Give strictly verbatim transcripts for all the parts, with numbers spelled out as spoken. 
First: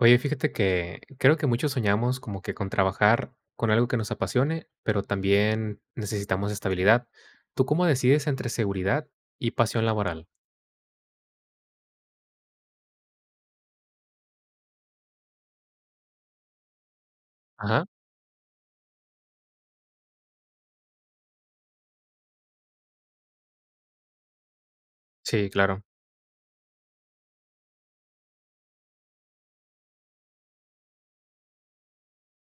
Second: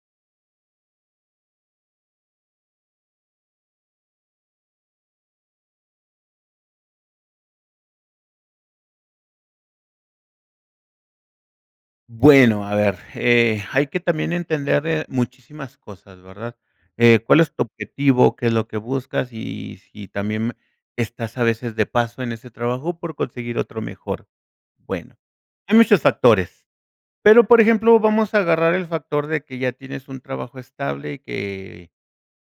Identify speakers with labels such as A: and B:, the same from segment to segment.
A: Oye, fíjate que creo que muchos soñamos como que con trabajar con algo que nos apasione, pero también necesitamos estabilidad. ¿Tú cómo decides entre seguridad y pasión laboral?
B: Bueno, a ver, eh, hay que también entender, eh, muchísimas cosas, ¿verdad?, eh, ¿cuál es tu
A: Ajá.
B: objetivo? ¿Qué es lo que buscas? Y si también estás a veces de paso en ese trabajo por conseguir otro mejor. Bueno,
A: Sí,
B: hay
A: claro.
B: muchos factores, pero, por ejemplo, vamos a agarrar el factor de que ya tienes un trabajo estable y que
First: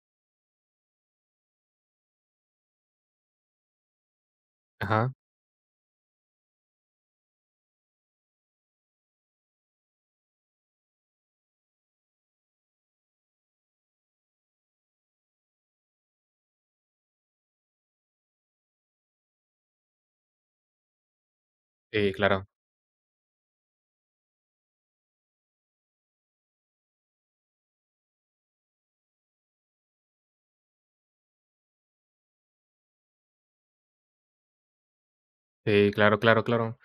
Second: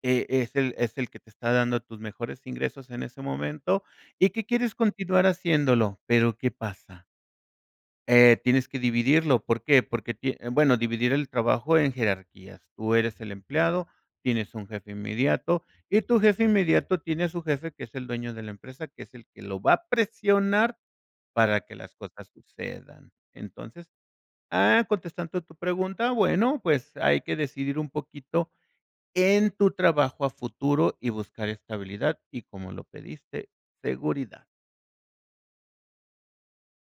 B: e es el es el que te está dando tus mejores ingresos en ese momento y que quieres
A: Ajá.
B: continuar haciéndolo, pero ¿qué pasa? Eh, tienes que dividirlo, ¿por qué? Porque, tie bueno, dividir el trabajo en jerarquías. Tú eres el empleado, tienes un jefe inmediato y tu jefe inmediato tiene a su jefe, que es el dueño de la empresa, que es el que lo va a presionar para que las
A: Sí,
B: cosas
A: claro.
B: sucedan. Entonces, ah, contestando tu pregunta, bueno, pues hay que decidir un poquito en tu trabajo a futuro y buscar estabilidad y, como lo pediste, seguridad.
A: Si, claro, claro, claro.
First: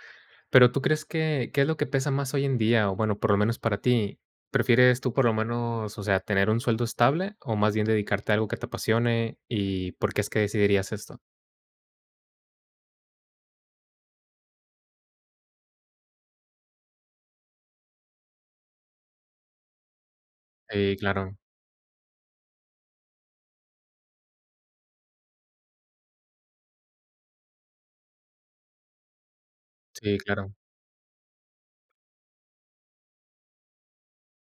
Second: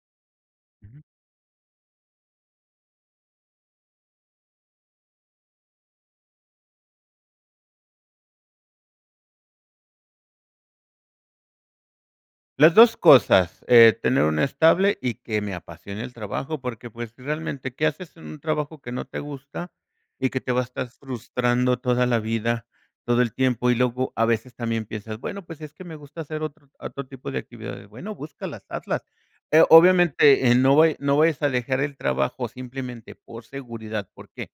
A: Pero, ¿tú
B: Uju.
A: crees que qué es lo que pesa más hoy en día? O, bueno, por lo menos para ti, ¿prefieres tú, por lo menos, o sea, tener un sueldo estable, o más bien dedicarte a algo que te apasione, y por qué es que decidirías esto?
B: Las dos cosas, eh, tener una estable y que me apasione el trabajo. Porque, pues, realmente, qué haces en un trabajo que no te gusta, y que te va a estar
A: Sí, claro.
B: frustrando toda la vida, todo el tiempo, y luego a veces también piensas, bueno, pues, es que me gusta hacer otro otro tipo de actividades. Bueno, búscalas, hazlas. Eh,
A: Sí,
B: obviamente,
A: claro.
B: eh, no vaya no vayas a dejar el trabajo simplemente por seguridad, ¿por qué?,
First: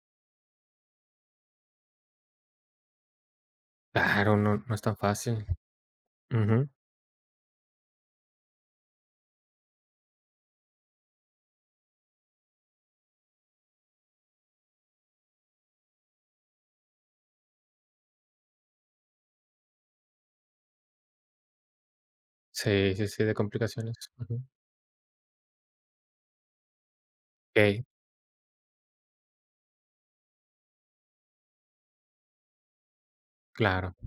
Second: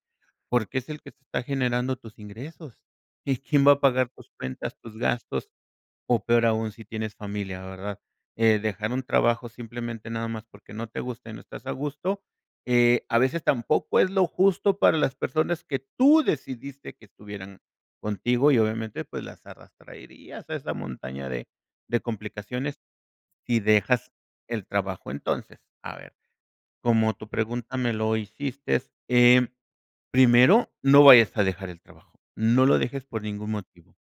B: porque es el que te está generando tus ingresos. Y, ¿quién va a pagar tus
A: Claro, no, no
B: cuentas,
A: es tan
B: tus
A: fácil.
B: gastos?, o peor
A: Ujú.
B: aún si tienes familia, ¿verdad? Eh, dejar un trabajo simplemente nada más, porque no te gusta y no estás a gusto. Eh, a veces tampoco es lo justo para las personas que tú decidiste que estuvieran contigo. Y obviamente, pues, las arrastraerias a esa montaña de de complicaciones,
A: Sí, sí, sí, de
B: si
A: complicaciones,
B: dejas
A: ujú.
B: el trabajo. Entonces, a ver, como tu pregunta
A: Okey.
B: me lo hicistes em, primero, no vayas a dejar el trabajo, no lo dejes por ningún
A: Claro.
B: motivo.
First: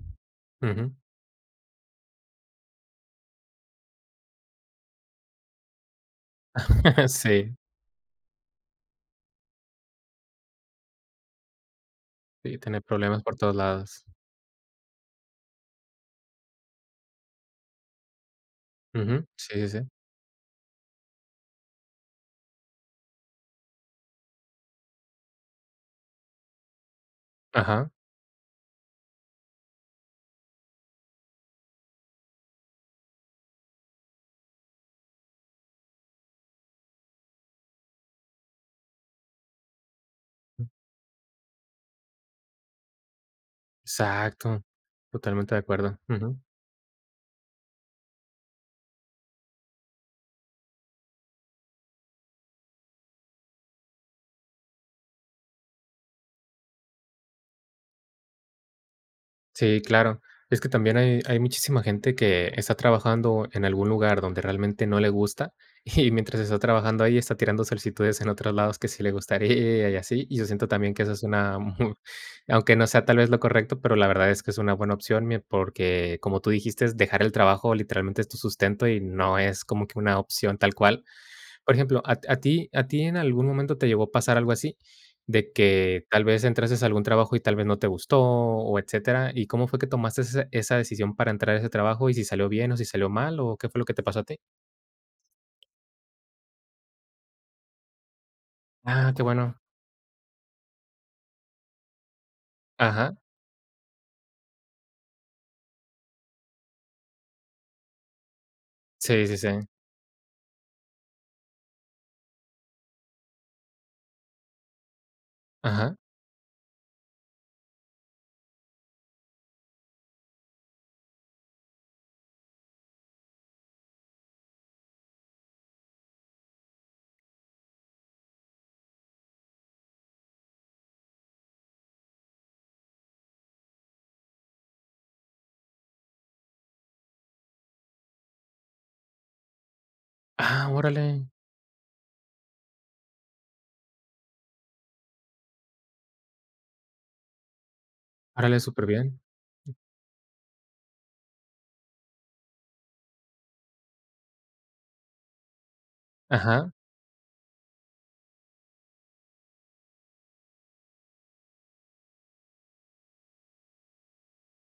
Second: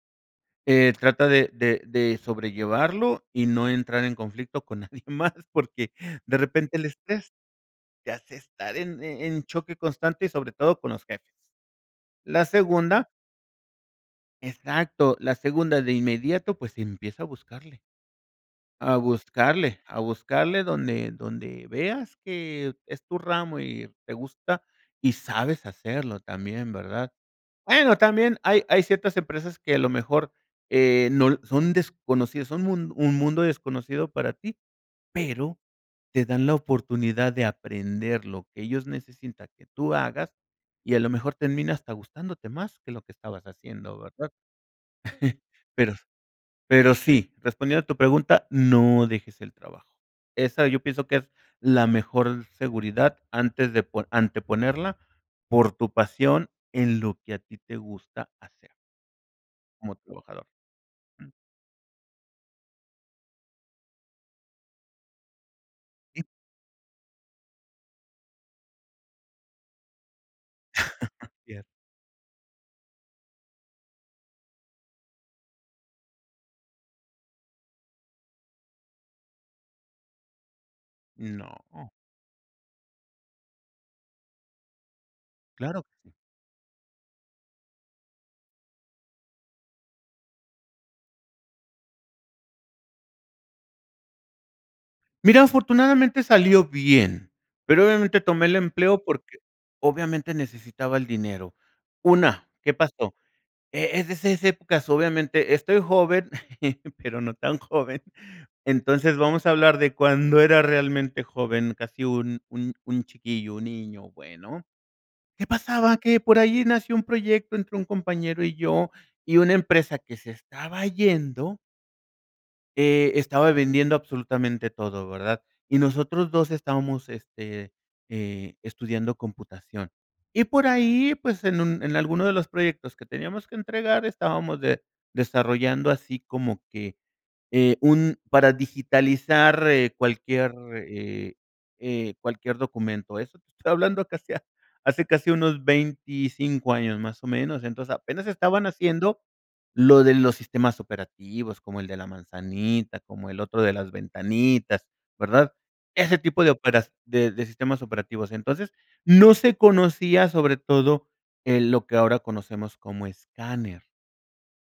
B: Eh,
A: Ujú.
B: trata de de de sobrellevarlo, y no entrar en conflicto con nadie más, porque de repente el estrés
A: Sí.
B: te hace estar en e en choque constante y sobre todo con los jefes. La
A: Y, tener
B: segunda
A: problemas por todos lados.
B: Exacto, la segunda de inmediato, pues, empieza a buscarle a
A: Ujú, sí, sí,
B: buscarle,
A: sí.
B: a buscarle donde donde veas que es tu ramo, y te gusta, y sabes hacerlo también, ¿verdad?,
A: Ajá.
B: bueno también hay hay ciertas empresas que a lo mejor eh, no l son desconocidas son mun un mundo desconocido para ti, pero te dan la oportunidad de aprender lo que ellos necesinta que tú hagas, y a lo mejor termina hasta gustándote más que lo que estabas haciendo, ¿verdad?
A: Exacto, totalmente de
B: Pero,
A: acuerdo. Ujú.
B: pero sí, respondiendo a tu pregunta, no dejes el trabajo. Esa yo pienso que es la mejor seguridad antes de po anteponerla por tu pasión en lo que a ti te gusta hacer.
A: Sí,
B: Como
A: claro.
B: trabajador.
A: Es que también hay hay muchísima gente que está trabajando en algún lugar donde realmente no le gusta, y,
B: Y
A: mientras está trabajando ahí, está tirando solicitudes en otros lados que sí le gustaría y así. Y yo siento también que esa es una
B: Cierto.
A: mu aunque no sea tal vez lo correcto, pero la verdad es que es una buena opción, mie porque, como tú dijiste, dejar el trabajo literalmente es tu sustento, y no es como que una opción tal cual. Por
B: No.
A: ejemplo, a t a ti a ti en algún momento te llegó a pasar algo así, de
B: Claro que
A: que
B: sí.
A: tal vez entraste a algún trabajo, y tal vez no te gustó, o etcétera. ¿Y cómo fue que tomaste esa esa decisión para entrar a ese trabajo y si salió bien, o si salió mal, o qué fue lo que te pasó a ti?
B: Mira, afortunadamente salió bien, pero obviamente tomé el empleo,
A: Ah, qué
B: porque
A: bueno.
B: obviamente necesitaba el dinero. Una, ¿qué pasó?,
A: Ajá.
B: e es de esas épocas obviamente estoy joven, pero no tan joven, Entonces
A: Sí, sí,
B: vamos a
A: sí.
B: hablar de cuando era realmente joven casi un un un chiquillo, un niño, bueno. ¿Qué
A: Ajá.
B: pasaba? Que por ahí nació un proyecto entre un compañero y yo, y una empresa que se estaba yendo eh, estaba vendiendo absolutamente todo, ¿verdad? Y nosotros dos estábamos, este, eh, estudiando computación. Y por ahí, pues, en un en alguno de los proyectos que teníamos que entregar estábamos de desarrollando así como que, eh, un para digitalizar, eh, cualquier,
A: Ah, órale.
B: eh, eh cualquier documento. Eso te estoy hablando casi hace casi unos veinticinco años, más o menos. Entonces, apenas estaba
A: Órale súper bien.
B: naciendo lo de los sistemas operativos, como el de la manzanita, como el otro de las ventanitas, ¿verdad?, ese tipo de
A: Ajá.
B: opera de de sistemas operativos. Entonces, no se conocía, sobre todo, eh, lo que ahora conocemos como escáner.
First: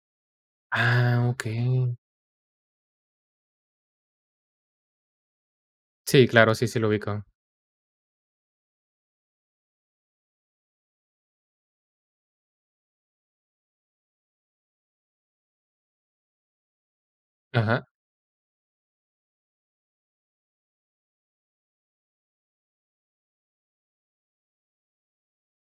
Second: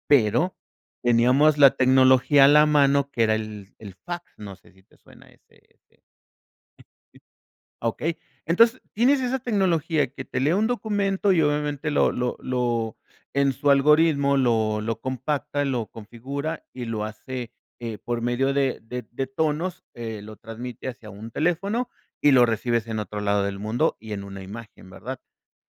B: Pero
A: Ah,
B: teníamos la
A: okey.
B: tecnología a la mano que era el el fax, no sé, si te suena ese ese.
A: Sí, claro, sí, sí lo ubico.
B: Okey. Entonces, tienes esa tecnología que te lee un documento, y obviamente lo lo lo en su algoritmo lo lo compacta, lo configura y lo hace,
A: Ajá.
B: eh, por medio de de de tonos, eh, lo transmite hacia un teléfono, y lo recibes en otro lado del mundo y en una imagen, ¿verdad?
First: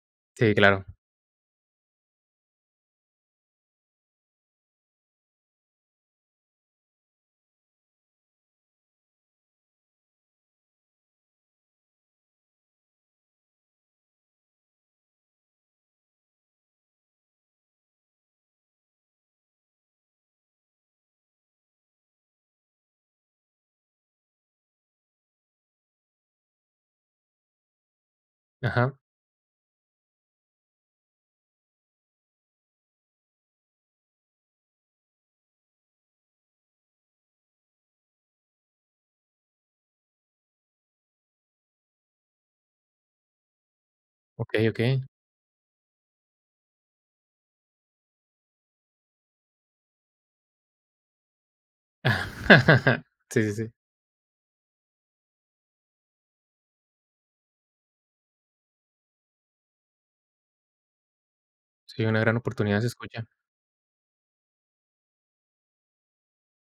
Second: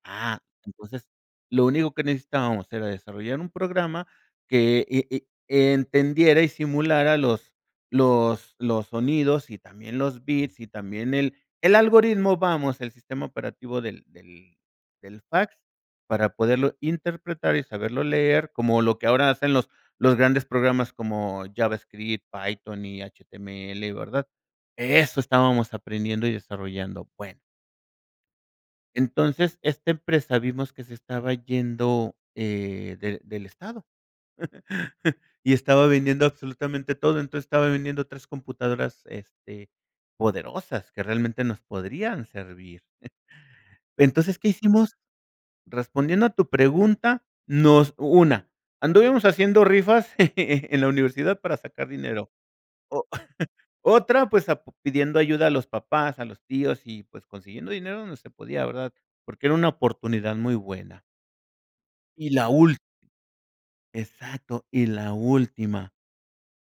B: Ah,
A: Sí, claro.
B: entonces, lo único que necesitábamos era desarrollar un programa, que e e entendiera y simulara los los los sonidos, y también los bits, y también el el algoritmo. Vamos, el sistema operativo del del del fax para poderlo interpretar y saberlo leer, como lo que ahora hacen los, los grandes programas como JavaScript, Python y HTML, ¿verdad? Eso estábamos aprendiendo y desarrollando, bueno.
A: Ajá.
B: Entonces, esta empresa vimos que se estaba yendo, eh, del del estado, y estaba vendiendo absolutamente todo, entonces estaba vendiendo tres computadoras, este, poderosas que realmente nos podrían servir, entonces, ¿qué
A: Okey,
B: hicimos?,
A: okey.
B: respondiendo a tu pregunta nos una anduvimos haciendo rifas en la universidad para sacar dinero, o
A: Sí, sí, sí.
B: otra pues, a p pidiendo ayuda a los papás, a los tíos y, pues, consiguiendo dinero donde se podía, la verdad, porque era una oportunidad muy buena
A: Sí, una
B: y
A: gran
B: la ul
A: oportunidad se escucha,
B: Exacto y la última,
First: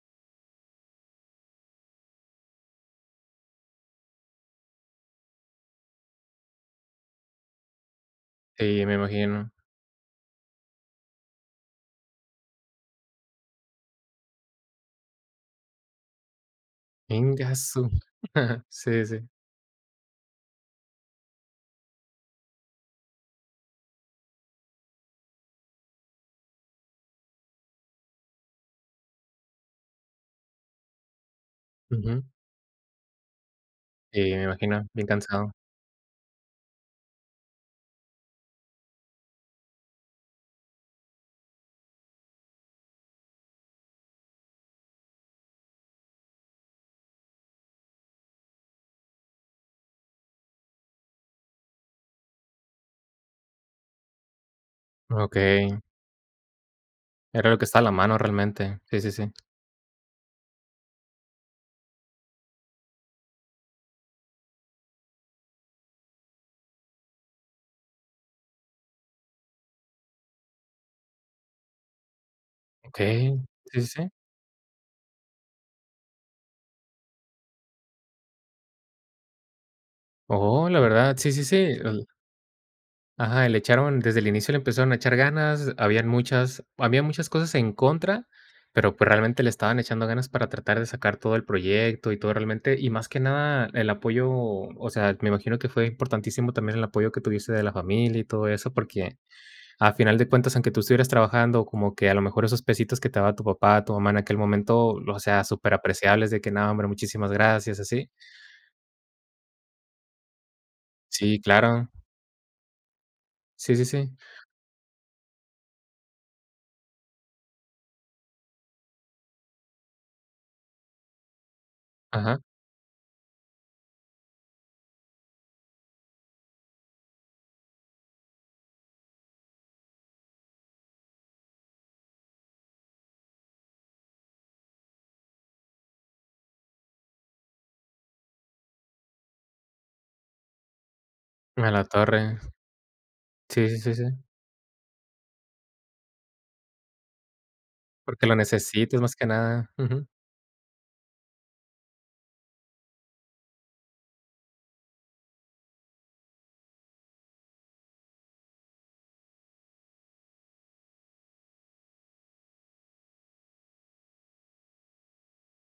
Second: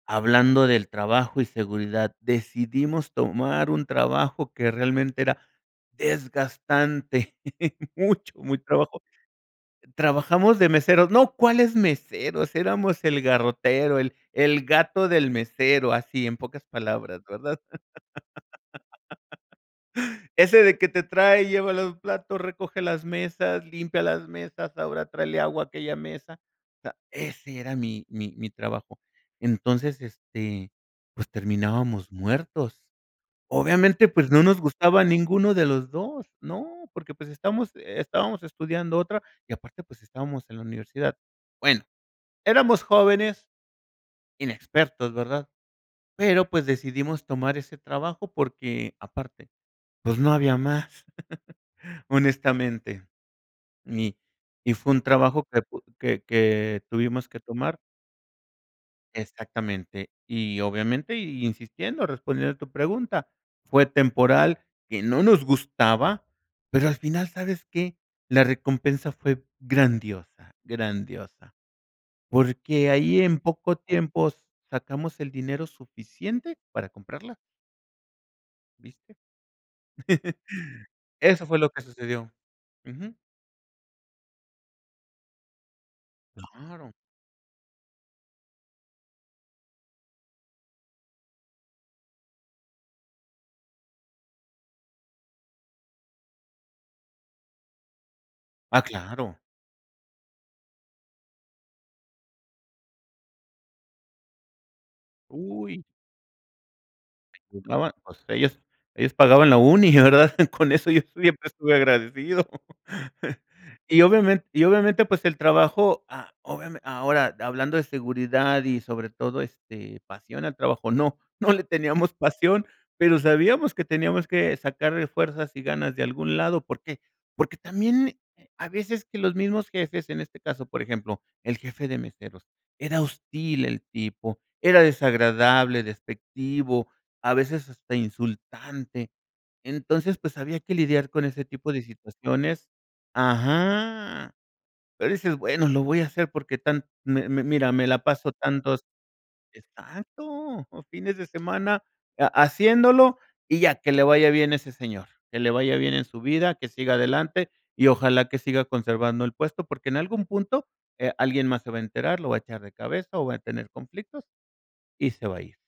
B: hablando del trabajo y seguridad, decidimos tomar un trabajo que realmente era desgastante, mucho muy
A: Sí, me
B: trabajo,
A: imagino.
B: trabajamos de meseros, ¡no!, ¿cuáles meseros?, eramos el garrotero, el el gato del mesero, así, en pocas palabras,
A: Ingue a
B: ¿verdad?
A: su, sí, sí.
B: Ese de que te trae y lleva los platos, recoge las mesas, limpia las mesas, ahora tráele agua a aquella mesa, o sea, ese era mi mi mi trabajo, entonces, este, pues terminábamos
A: Ujú.
B: muertos, obviamente,
A: Sí,
B: pues, no
A: me
B: nos
A: imagino
B: gustaba
A: bien
B: ninguno
A: cansado.
B: de los dos no, porque, pues, estamos estábamos estudiando otra y aparte, pues, estábamos en la universidad, bueno, éramos jóvenes, inexpertos, ¿verdad?, pero, pues, decidimos tomar ese trabajo porque aparte, pues, no había más, honestamente, y y fue un trabajo que
A: Okey.
B: que que tuvimos que
A: Era lo que
B: tomar
A: está a la mano realmente, sí, sí, sí.
B: Exactamente y obviamente y insistiendo, respondiendo a tu pregunta, fue temporal, que no nos gustaba, pero al final, ¿sabes qué?, la recompensa fue grandiosa, grandiosa, porque ahí
A: Okey,
B: en poco
A: sí, sí, sí.
B: tiempo sacamos el dinero suficiente para comprarla. ¿Viste?
A: Oh, la verdad, sí, sí,
B: Eso
A: sí,
B: fue lo que
A: el
B: sucedió. Ujú.
A: Ajá, y le echaron, desde el inicio le empezaron a echar ganas. Habían muchas
B: Claro.
A: habían muchas cosas en contra, pero pues realmente le estaban echando ganas para tratar de sacar todo el proyecto y todo realmente. Y más que nada el apoyo, o sea, me imagino que fue importantísimo también el apoyo que tuviese de la familia y todo eso,
B: Ah,
A: porque
B: claro.
A: a final de cuentas, aunque tú estuvieras trabajando, como que a lo mejor esos pesitos que te daba tu papá, tu mamá en aquel momento, o sea, súper
B: Uy.
A: apreciables de que no, hombre, muchísimas gracias,
B: [unintelligible]
A: así.
B: pues ellos ellos pagaban la uni, la verdad, con eso yo
A: Sí,
B: siempre estuve
A: claro.
B: agradecido.
A: Sí, sí,
B: Y
A: sí.
B: obviamente y obviamente pues el trabajo a obviame ahora hablando de seguridad y sobre todo, este, pasión al trabajo no no le teníamos
A: Ajá.
B: pasión pero sabíamos que teníamos que sacarle fuerzas y ganas de algún lado porque porque también a veces que los mismos jefes, en este caso, por ejemplo, el jefe de meseros, era hostil el tipo, era desagradable, despectivo, a veces hasta insultante. Entonces, pues, había que lidiar con ese
A: A
B: tipo de
A: la torre.
B: situaciones
A: Sí, sí, sí, sí.
B: Ajá. Pero dices: "Bueno, lo voy a hacer porque tan, mi mi mira, me la
A: Porque
B: paso
A: lo
B: tantos".
A: necesites más que nada. Ujú.
B: Exacto, los fines de semana, ha haciéndolo y ya, que le vaya bien ese señor, que le vaya bien en su vida, que siga adelante y ojalá que siga conservando el puesto porque en algún punto, eh, alguien más se va a enterar, lo va a echar de cabeza o va a tener conflictos y se va a ir.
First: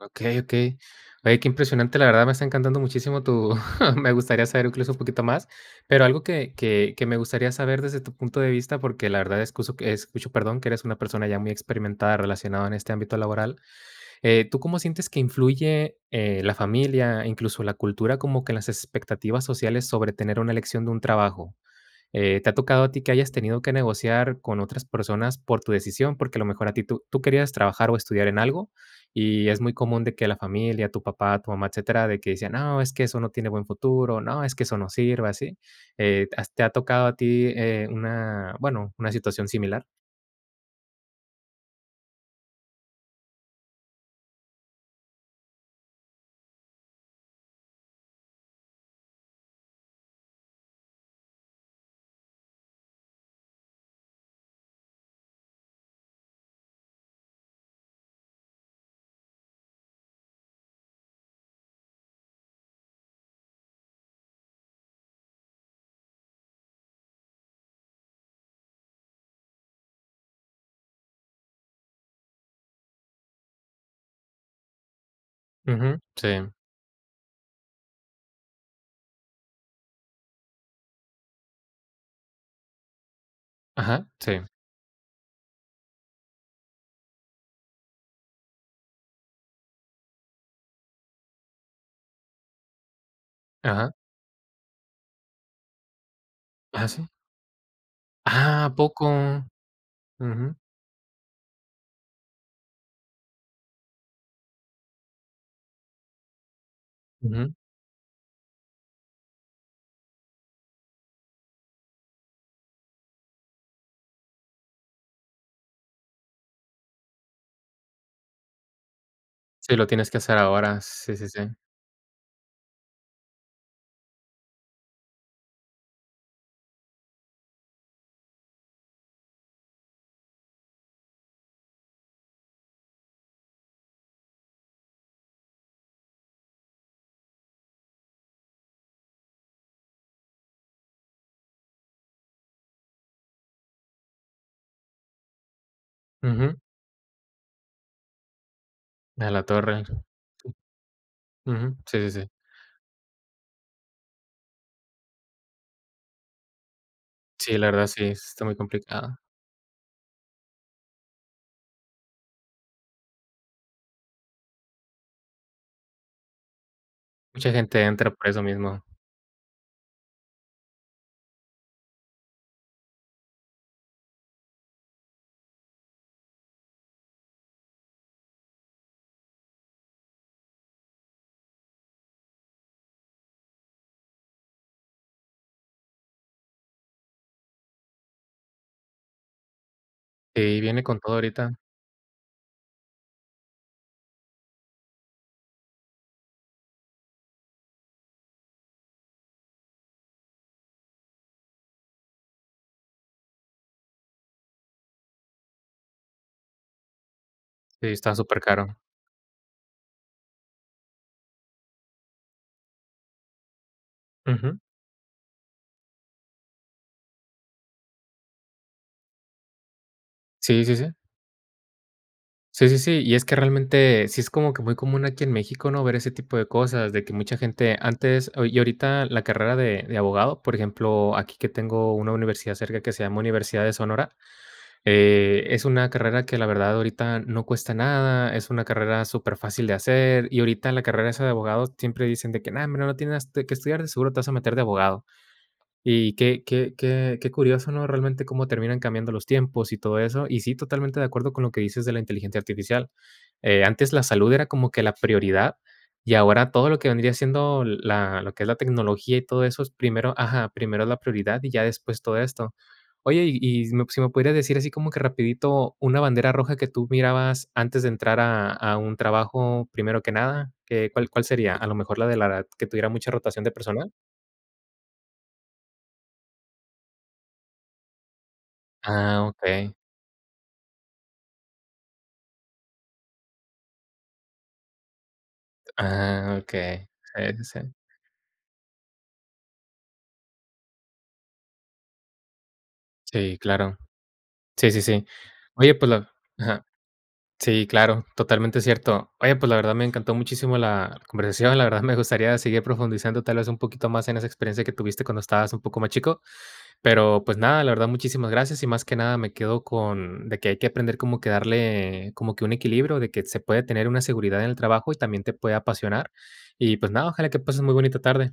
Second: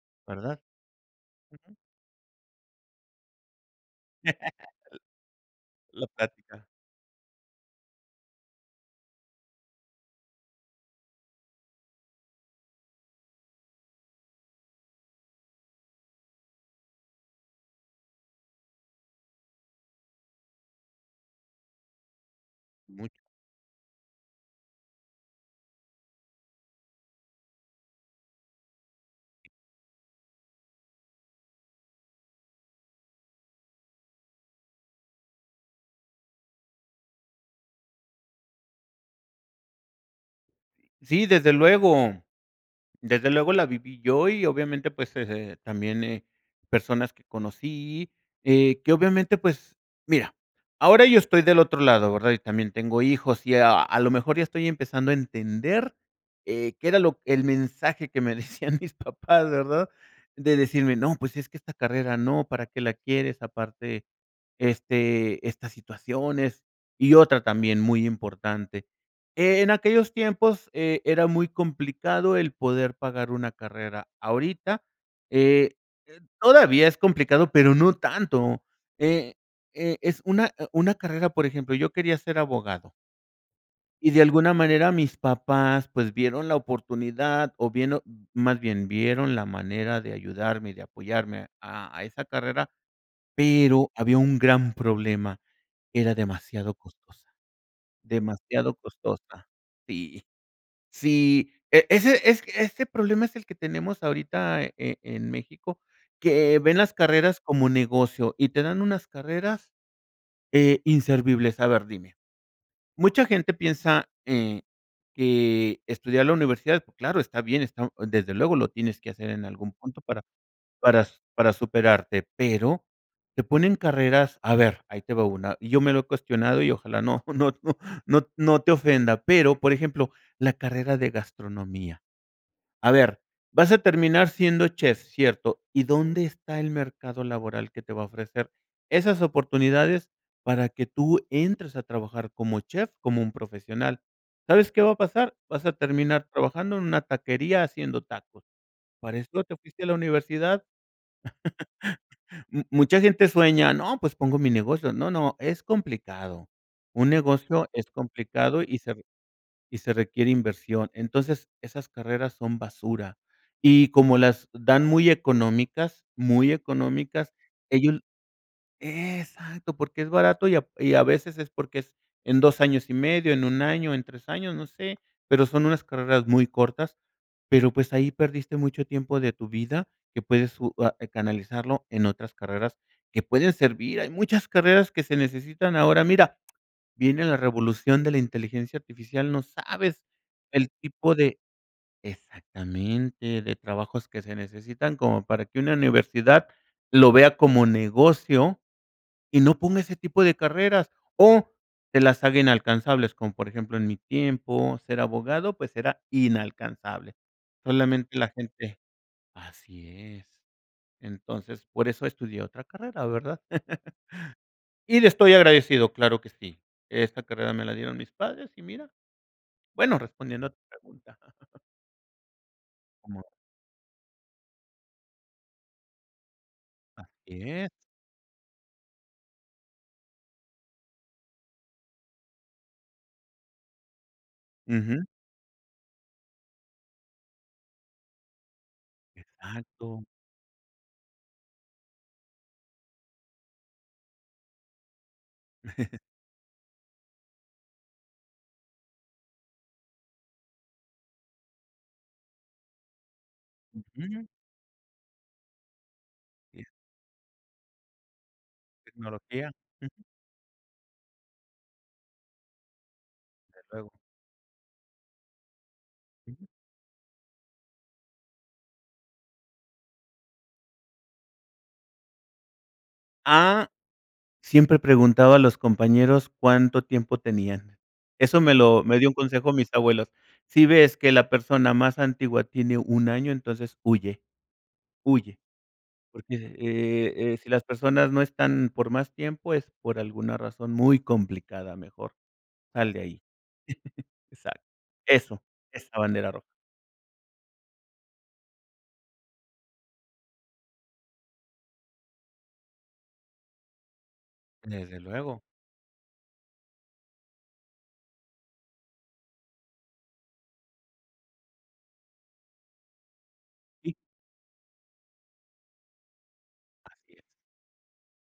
A: Okey,
B: ¿Verdad?
A: okey. Oye, qué
B: Ujú.
A: impresionante. La verdad, me está encantando muchísimo tu Me gustaría saber, incluso, un poquito más. Pero
B: La
A: algo que
B: plática.
A: que que me gustaría saber, desde tu punto de vista. Porque la verdad, escuso, escucho, perdón, que eres una persona, ya muy experimentada, relacionado en este ámbito laboral. Eh, tú, ¿cómo sientes que influye, eh, la familia, incluso la cultura, como que, en las expectativas sociales, sobre tener una elección de un trabajo? Eh, ¿te ha tocado a ti,
B: Mucho.
A: que hayas tenido que negociar con otras personas, por tu decisión? Porque a lo mejor, a ti tú tú querías trabajar o estudiar en algo, y es muy común, de que la familia tu papá, tu mamá, etcétera, de que decían: "No, es que, eso no tiene buen futuro. No, es que eso, no sirve", ¿así? Eh, ¿has te ha tocado a ti, eh, una bueno, una situación similar?
B: Sí, desde luego, desde luego, la viví yo, y obviamente, pues, eh, eh, también, eh, personas que conocí. Eh, que obviamente, pues, mira, ahora yo estoy del otro lado, ¿verdad? Y también tengo hijos. Y a a lo mejor ya estoy empezando a entender, eh, qué era lo el mensaje que me decían mis papás, ¿verdad? De decirme: "No, pues es que esta carrera, no. ¿Para qué la quieres? Aparte, este, estas situaciones". Y otra, también muy importante. En aquellos tiempos, eh, era muy complicado, el poder pagar una carrera. Ahorita eh
A: Ujú.
B: eh
A: Sí.
B: todavía es complicado, pero no tanto. Eh eh, es una e una carrera Por ejemplo, yo quería ser abogado.
A: Ajá.
B: Y, de
A: Sí.
B: alguna manera, mis papás, pues, vieron la oportunidad, o vieron Más bien, vieron la manera de ayudarme, y de apoyarme a a esa carrera, pero
A: Ajá.
B: había un gran problema, era demasiado
A: Ajá, sí.
B: costosa,
A: Ah,
B: demasiado
A: ¿a poco?
B: costosa, sí.
A: Ujú.
B: Sí, e ese es ese problema es el que tenemos ahorita, eh, en en México, que ven las carreras
A: Ujú.
B: como negocio y te dan unas carreras eh, inservibles A ver, dime. Mucha gente piensa, eh, que estudiar la universidad, claro, está bien, está desde luego lo tienes que hacer en algún
A: Sí, lo
B: punto
A: tienes que
B: para
A: hacer ahora.
B: para s
A: Sí, sí, sí.
B: para superarte, pero te ponen carreras a ver, ahí te va una, y yo me lo he cuestionado y ojalá no no no no no te ofenda, pero por ejemplo, la carrera de gastronomía. A ver, vas a terminar siendo chef, cierto, ¿y dónde está el mercado laboral que te va a ofrecer esas oportunidades para que tú entres a trabajar como chef, como un profesional? ¿Sabes qué va a pasar? Vas a terminar
A: Ujú.
B: trabajando en una taquería, haciendo tacos. ¿Para
A: A
B: esto
A: la
B: te
A: torre.
B: fuiste a la universidad?
A: Ujú. Sí, sí, sí.
B: M mucha gente sueña, no, pues, pongo mi negocio. No, no, es complicado. Un
A: Sí, la
B: negocio
A: verdad
B: es
A: sí, sí está muy
B: complicado y se r
A: complicado.
B: y se requiere inversión. Entonces, esas carreras son basura. Y como las dan muy económicas, muy económicas,
A: Mucha gente
B: ellos
A: entra por eso mismo.
B: Exacto, porque es barato y a y a veces es porque es en dos años y medio, en un año, en tres años, no sé, pero son unas carreras muy cortas, pero, pues, ahí perdiste mucho tiempo de tu vida que puedes u ah, canalizarlo en otras carreras que pueden servir. Hay muchas carreras que se necesitan Ahora, mira, viene la revolución de la inteligencia artificial, no sabes
A: Y
B: el
A: viene con
B: tipo
A: todo,
B: de
A: ahorita.
B: Exactamente, de trabajos que se necesitan, como para que una universidad lo vea como negocio y no ponga ese tipo de carreras, o te las haga inalcanzables, como por ejemplo, en mi tiempo, ser abogado, pues, era inalcanzable.
A: Sí, está
B: Solamente la gente
A: supercaro.
B: Así es. Entonces, por eso estudié otra carrera, ¿verdad?
A: Ujú.
B: Y le estoy agradecido, claro que sí. Esa carrera me la dieron mis padres y mira, bueno, respondiendo a tu
A: Sí, sí, sí.
B: pregunta.
A: Sí, sí, sí. Y es
B: Como
A: que, realmente, sí es como que muy común, aquí en México, ¿no?, ver ese tipo de cosas, de que mucha
B: Así es.
A: gente antes, ah Y ahorita la carrera de de abogado, por ejemplo, aquí que tengo una universidad cerca, que se llama Universidad de Sonora,
B: Ujú.
A: eh, es una carrera que, la verdad, ahorita no cuesta nada, es una carrera superfácil de
B: Exacto.
A: hacer. Y ahorita, la carrera, esa de abogados, siempre dicen de que, no, hombre, no tienes, este, qué estudiar, de seguro te vas a meter de abogado. Y qué qué qué qué curioso, ¿no? Realmente cómo terminan cambiando los tiempos y todo eso. Y sí, totalmente de acuerdo con lo que dices de la inteligencia artificial, eh, antes la
B: Ujú.
A: salud era como que la prioridad y ahora
B: Es
A: todo lo que vendría siendo la lo que es la tecnología y todo
B: Tecnología.
A: eso, es
B: Ujú.
A: primero Ajá, primero la prioridad y ya después todo esto. Oye, y,
B: Desde
A: si me
B: luego.
A: si me podrías decir, así como que rapidito, una bandera
B: Ujú.
A: roja, que tú mirabas, antes de entrar a a un trabajo, primero que nada, ¿qué cuál cuál sería? ¿A lo mejor, la de la edad, que tuviera mucha rotación de
B: ¡Ah!
A: personal?
B: Siempre preguntaba a los compañeros cuánto tiempo tenían. Eso me lo me dio un
A: Ah,
B: consejo mis
A: okey.
B: abuelos. Si ves que la persona más antigua tiene un año, entonces huye, huye. Porque,
A: Ah, okey. Sí,
B: eh eh,
A: sí,
B: si las
A: sí.
B: personas no están por más tiempo es por alguna razón muy complicada, mejor, sal de ahí.
A: Sí, claro.
B: Exacto,
A: Sí, sí, sí.
B: eso,
A: Oye, pues
B: esta
A: la
B: bandera roja.
A: Ajá. Sí claro, totalmente cierto. Oye, pues, la verdad, me encantó muchísimo la conversación. La verdad me gustaría seguir profundizando, tal vez, un poquito más en esa experiencia que
B: Desde
A: tuviste, cuando
B: luego.
A: estabas un poco más chico, pero pues, nada, la verdad, muchísimas gracias y más que nada me quedo con de que hay que aprender como que darle como que un equilibrio, de que se puede tener
B: Y
A: una seguridad en el trabajo y también te puede apasionar. Y, pues, nada,
B: Así es.
A: ojalá que pases muy bonita tarde.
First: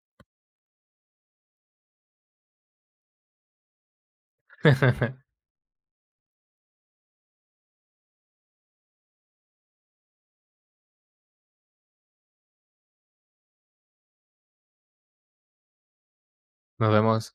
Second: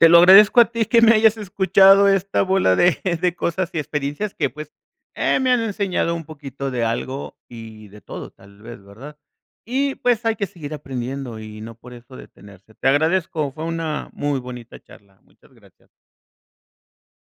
B: Te lo agradezco a ti que me hayas escuchado esta bola de de cosas y experiencias que, pues, eh, me han enseñado un poquito de algo y de todo, tal vez, ¿verdad? Y, pues, hay que seguir aprendiendo y no por eso detenerse. Te agradezco, fue una muy bonita charla. Muchas gracias.
A: Nos vemos.